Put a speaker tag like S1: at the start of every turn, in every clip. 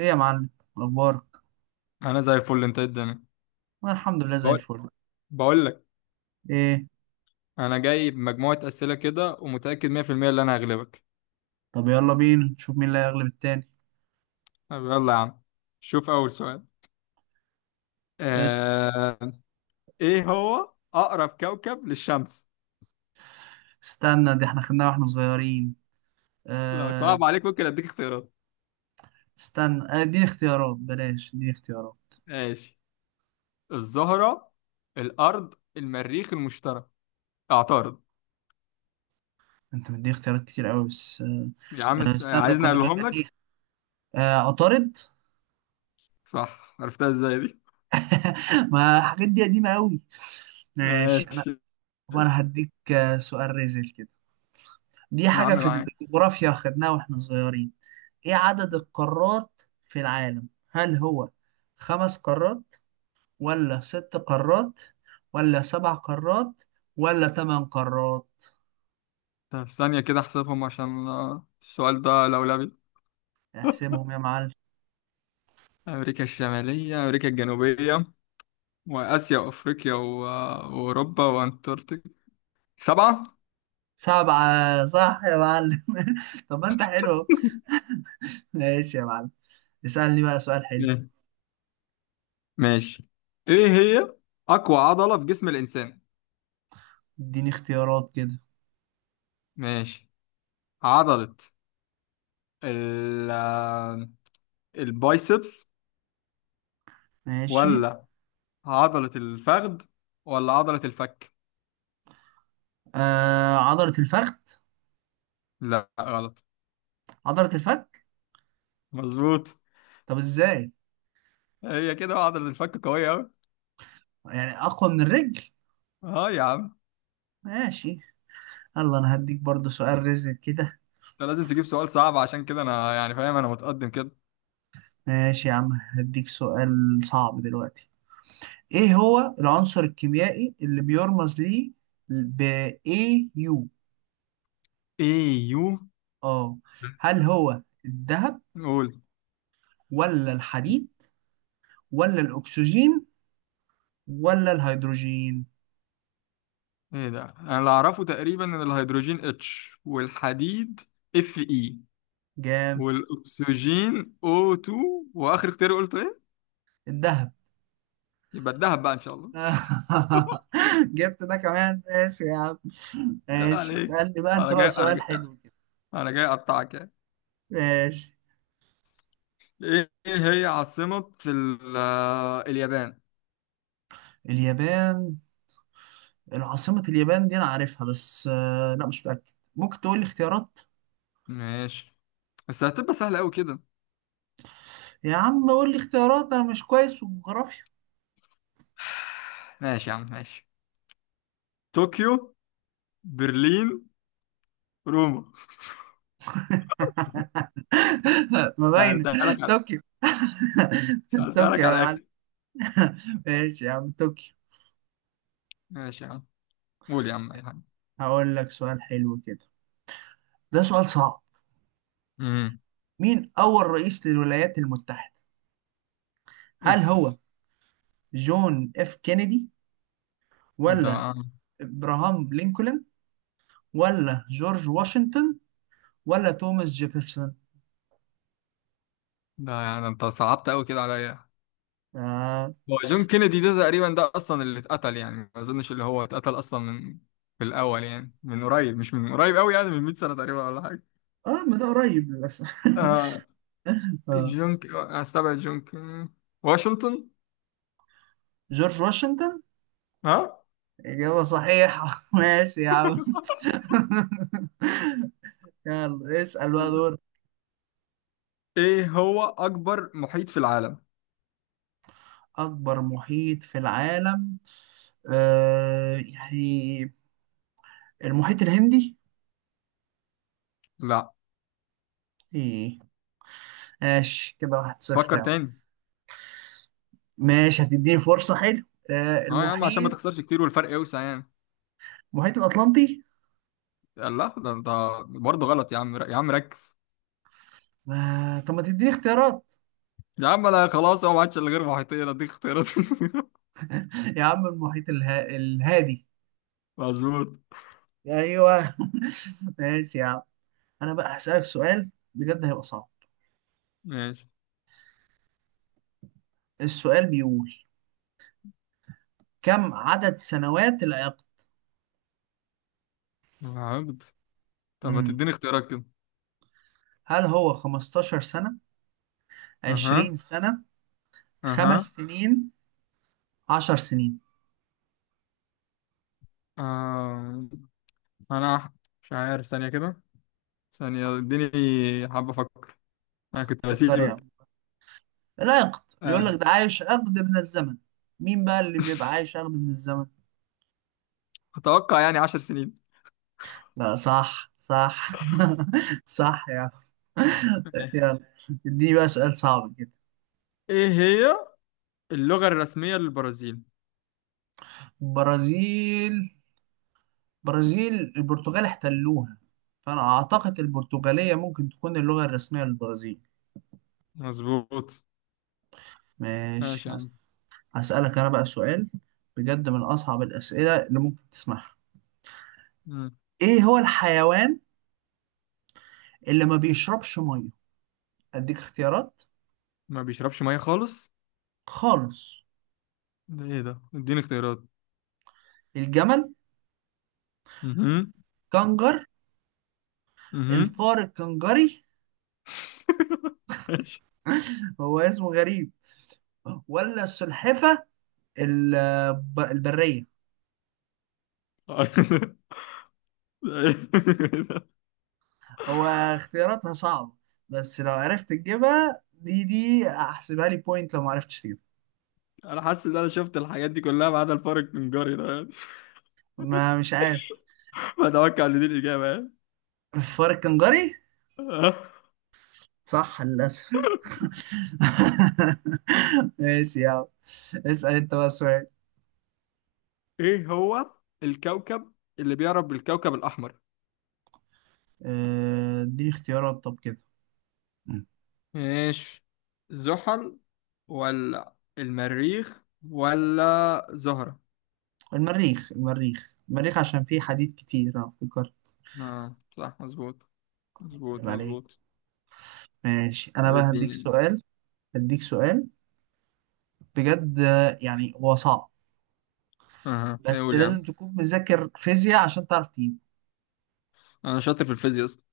S1: ايه يا معلم؟ اخبارك؟
S2: انا زي الفل. انت إيه الدنيا؟
S1: انا الحمد لله زي
S2: بقول
S1: الفل.
S2: بقول لك
S1: ايه؟
S2: انا جايب مجموعه اسئله كده ومتاكد 100% ان انا هغلبك.
S1: طب يلا بينا نشوف مين اللي هيغلب التاني.
S2: طب يلا يا عم، شوف اول سؤال.
S1: اس.
S2: آه... ايه هو اقرب كوكب للشمس؟
S1: استنى، دي احنا خدناها واحنا صغيرين.
S2: لو
S1: آه.
S2: صعب عليك ممكن اديك اختيارات.
S1: استنى اديني اختيارات، بلاش اديني اختيارات.
S2: ماشي، الزهره، الارض، المريخ، المشتري. اعترض
S1: انت مديني اختيارات كتير قوي بس
S2: يا عم.
S1: استنى
S2: عايزني
S1: كنا
S2: اقولهم لك؟
S1: بنغنيها. آه، عطارد.
S2: صح، عرفتها ازاي دي؟
S1: ما الحاجات دي قديمة قوي. ماشي انا.
S2: ماشي
S1: طب انا هديك سؤال ريزل كده. دي
S2: يا عم،
S1: حاجة في
S2: معاك.
S1: الجغرافيا خدناها واحنا صغيرين. ايه عدد القارات في العالم؟ هل هو خمس قارات، ولا ست قارات، ولا سبع قارات، ولا تمن قارات؟
S2: طب ثانيه كده احسبهم عشان، السؤال ده لولبي.
S1: احسبهم يا معلم.
S2: أمريكا الشمالية، أمريكا الجنوبية، وآسيا، وأفريقيا، وأوروبا، وأنتاركتيكا. سبعة.
S1: سبعة صح يا معلم. طب ما انت حلو أهو. ماشي يا معلم. اسألني بقى سؤال حلو.
S2: مم. ماشي. إيه هي أقوى عضلة في جسم الإنسان؟
S1: اديني اختيارات كده.
S2: ماشي، عضلة ال... البايسبس،
S1: ماشي.
S2: ولا عضلة الفخذ، ولا عضلة الفك؟
S1: آه، عضلة الفخذ.
S2: لا غلط.
S1: عضلة الفك.
S2: مظبوط.
S1: طب ازاي؟
S2: هي كده عضلة الفك قوية أوي.
S1: يعني اقوى من الرجل.
S2: أه يا عم.
S1: ماشي. يلا انا هديك برضو سؤال رزق كده.
S2: أنت لازم تجيب سؤال صعب، عشان كده أنا يعني فاهم أنا متقدم كده.
S1: ماشي يا عم. هديك سؤال صعب دلوقتي. ايه هو العنصر الكيميائي اللي بيرمز ليه ب AU؟
S2: إيه يو؟
S1: اه، هل هو الذهب،
S2: قول.
S1: ولا الحديد، ولا الاكسجين، ولا الهيدروجين؟
S2: ايه ده، انا اللي اعرفه تقريبا ان الهيدروجين اتش، والحديد اف اي،
S1: جام.
S2: والاكسجين او 2. واخر اختيار قلت ايه؟
S1: الذهب.
S2: يبقى الدهب بقى ان شاء الله.
S1: جبت ده كمان، ماشي يا عم.
S2: ايه
S1: ماشي،
S2: عليك،
S1: اسألني بقى انت
S2: انا
S1: بقى
S2: جاي انا
S1: سؤال
S2: جاي
S1: حلو كده.
S2: انا جاي اقطعك يعني.
S1: ماشي.
S2: ايه، إيه هي عاصمة اليابان؟
S1: اليابان. العاصمة اليابان دي انا عارفها، بس لا مش متأكد. ممكن تقول لي اختيارات.
S2: ماشي، بس هتبقى سهلة قوي كده.
S1: يا عم قول لي اختيارات، انا مش كويس في الجغرافيا.
S2: ماشي يا عم، ماشي. طوكيو، برلين، روما.
S1: ما باينه.
S2: سألتها لك على،
S1: طوكيو.
S2: سألتها لك
S1: طوكيو يا
S2: على
S1: معلم.
S2: الاخر.
S1: ماشي يا عم، طوكيو.
S2: ماشي يا عم. قول يا عم اي حاجة.
S1: هقول لك سؤال حلو كده. ده سؤال صعب.
S2: امم.
S1: مين اول رئيس للولايات المتحده؟ هل
S2: اوف.
S1: هو جون اف كينيدي،
S2: ده
S1: ولا ابراهام لينكولن، ولا جورج واشنطن، ولا توماس جيفرسون؟
S2: ده يعني انت صعبت قوي كده عليا.
S1: اه.
S2: هو جون كينيدي ده تقريبا، ده اصلا اللي اتقتل، يعني ما اظنش اللي هو اتقتل اصلا من، في الاول يعني، من قريب، مش من قريب قوي، يعني من 100 سنة تقريبا ولا حاجة.
S1: اه، ما ده قريب للاسف.
S2: آه.
S1: آه.
S2: استبعد واشنطن.
S1: جورج واشنطن.
S2: ها.
S1: إجابة صحيحة. ماشي يا عم. يلا اسأل بقى دور.
S2: ايه هو اكبر محيط في العالم؟
S1: أكبر محيط في العالم. يعني، المحيط الهندي.
S2: لا.
S1: إيه؟ ماشي كده، 1-0
S2: فكر
S1: يا عم.
S2: تاني.
S1: ماشي، هتديني فرصة، حلو. آه،
S2: ها يا عم، عشان ما
S1: المحيط.
S2: تخسرش كتير والفرق يوسع يعني.
S1: المحيط الأطلنطي.
S2: لا، ده انت برضه غلط. يا عم، ركز.
S1: طب ما تديني اختيارات.
S2: يا عم انا خلاص، هو ما عادش الا غير محيطين. اديك اختيارات؟
S1: يا عم المحيط الهادي.
S2: مظبوط.
S1: أيوه. ماشي يا عم. أنا بقى هسألك سؤال بجد هيبقى صعب.
S2: ماشي.
S1: السؤال بيقول، كم عدد سنوات العقد؟
S2: العبد؟ طب ما
S1: مم.
S2: تديني اختيارات كده.
S1: هل هو 15 سنة،
S2: اها.
S1: 20 سنة، خمس
S2: اها.
S1: سنين 10 سنين؟
S2: آه. انا أح- مش عارف. ثانية كده، ثانية، اديني، حابة افكر، انا كنت
S1: فكر يا
S2: بسيبك.
S1: عم. العقد بيقول لك
S2: آه.
S1: ده عايش عقد من الزمن. مين بقى اللي بيبقى عايش عقد من الزمن؟
S2: اتوقع يعني عشر سنين.
S1: لا صح صح. صح يا عم. يلا اديني بقى سؤال صعب كده.
S2: ايه هي اللغة الرسمية للبرازيل؟
S1: برازيل. برازيل البرتغال احتلوها، فانا اعتقد البرتغالية ممكن تكون اللغة الرسمية للبرازيل.
S2: مظبوط.
S1: ماشي.
S2: ماشي يا عم.
S1: هسألك أنا بقى سؤال بجد من أصعب الأسئلة اللي ممكن تسمعها.
S2: مم.
S1: إيه هو الحيوان اللي ما بيشربش مية؟ أديك اختيارات.
S2: ما بيشربش مية خالص؟
S1: خالص.
S2: ده ايه ده، اديني اختيارات.
S1: الجمل،
S2: اها.
S1: كنجر،
S2: اها.
S1: الفار الكنجري.
S2: ماشي.
S1: هو اسمه غريب. ولا السلحفة البرية. هو اختياراتها صعبة، بس لو عرفت تجيبها دي أحسبها لي بوينت لو ما عرفتش تجيبها.
S2: انا حاسس ان انا شفت الحاجات دي كلها ما عدا الفرق من جاري ده.
S1: ما مش عارف.
S2: بتوقع ان دي الاجابه يعني.
S1: الفار الكنجري. صح للأسف. ماشي يا عم. اسأل انت بقى سؤال.
S2: ايه هو الكوكب اللي بيعرف بالكوكب الاحمر؟
S1: اديني اختيارات طب كده. مم.
S2: ماشي، زحل، ولا المريخ، ولا زهرة؟
S1: المريخ المريخ المريخ عشان فيه حديد كتير انا افتكر.
S2: اه صح مظبوط.
S1: عيب
S2: مظبوط
S1: عليك.
S2: مظبوط
S1: ماشي انا
S2: طب
S1: بقى هديك
S2: اديني.
S1: سؤال. هديك سؤال بجد، يعني هو صعب.
S2: اها. ايه،
S1: بس
S2: قول يا عم.
S1: لازم تكون مذاكر فيزياء عشان تعرف تجيبه.
S2: انا شاطر في الفيزياء اصلا.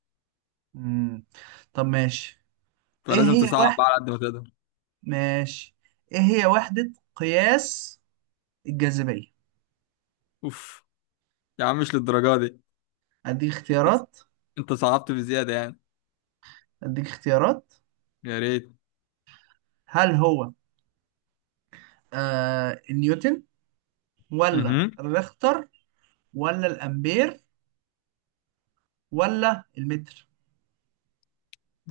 S1: مم. طب ماشي. ايه
S2: فلازم
S1: هي
S2: تصعب بقى
S1: وحدة.
S2: على قد ما تقدر.
S1: ماشي. ايه هي وحدة قياس الجاذبية؟
S2: اوف. يا عم مش للدرجه دي.
S1: اديك اختيارات.
S2: انت صعبت بزياده يعني.
S1: اديك اختيارات.
S2: يا ريت.
S1: هل هو النيوتن، ولا
S2: اها.
S1: الريختر، ولا الامبير، ولا المتر؟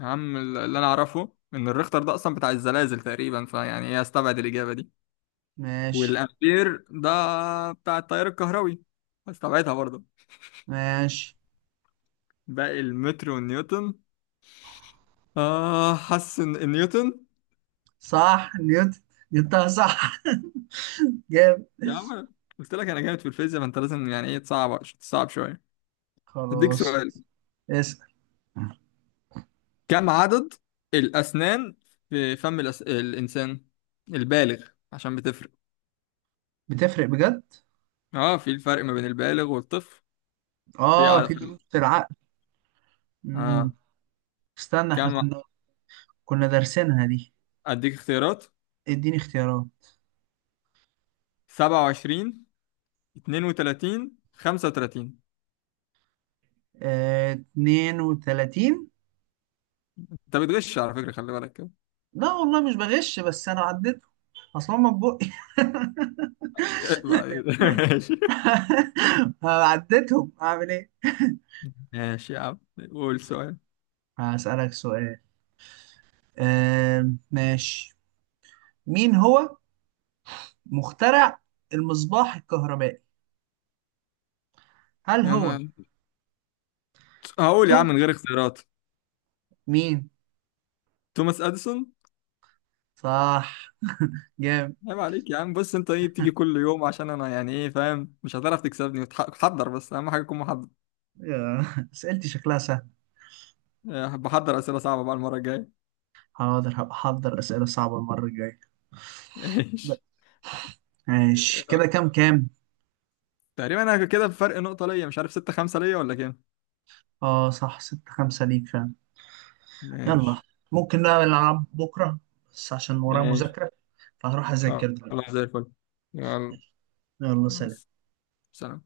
S2: يا عم، اللي انا اعرفه ان الريختر ده اصلا بتاع الزلازل تقريبا، فيعني ايه، استبعد الاجابه دي.
S1: ماشي.
S2: والامبير ده بتاع التيار الكهربي، استبعدها برضه.
S1: ماشي.
S2: باقي المتر والنيوتن. اه، حاسس ان النيوتن.
S1: صح نيوتن. جبتها صح. جامد.
S2: يا عم قلت لك انا جامد في الفيزياء، فانت لازم يعني ايه، تصعب شويه. هديك
S1: خلاص.
S2: سؤال.
S1: اسأل.
S2: كم عدد الاسنان في فم الانسان البالغ؟ عشان بتفرق.
S1: بتفرق بجد.
S2: اه، في الفرق ما بين البالغ والطفل. في
S1: اه،
S2: عدد
S1: في
S2: في،
S1: دروس في العقل. مم.
S2: اه،
S1: استنى احنا
S2: كم؟
S1: كنا دارسينها دي.
S2: اديك اختيارات.
S1: اديني اختيارات.
S2: 27، 32، 35.
S1: آه، 32.
S2: انت بتغش على فكره، خلي بالك.
S1: لا والله مش بغش بس انا عديت اصلا، ما بقى.
S2: ماشي.
S1: عديتهم اعمل ايه.
S2: ماشي يا عم، قول سؤال.
S1: هسألك سؤال. ماشي. مين هو مخترع المصباح الكهربائي؟ هل هو
S2: انا هقول يا عم
S1: توم،
S2: من غير اختيارات.
S1: مين؟
S2: توماس اديسون.
S1: صح. جامد.
S2: عيب عليك يا عم. بص انت ايه بتيجي كل يوم، عشان انا يعني ايه فاهم، مش هتعرف تكسبني. تحضر، بس اهم حاجه تكون محضر.
S1: آه، اسئلتي شكلها سهل.
S2: بحضر اسئله صعبه بقى المره الجايه.
S1: حاضر هبقى احضر اسئله صعبه المره الجايه.
S2: ماشي.
S1: ماشي
S2: آه،
S1: كده، كام كام؟
S2: تقريبا انا كده بفرق نقطه ليا، مش عارف ستة خمسة ليا ولا كام.
S1: اه، صح 6-5 ليك فعلا. يلا.
S2: ماشي.
S1: ممكن بقى نلعب بكره، بس عشان ورايا
S2: ماشي،
S1: مذاكره، فهروح اذاكر دلوقتي.
S2: خلاص، زي الفل. يلا
S1: يلا، سلام.
S2: سلام.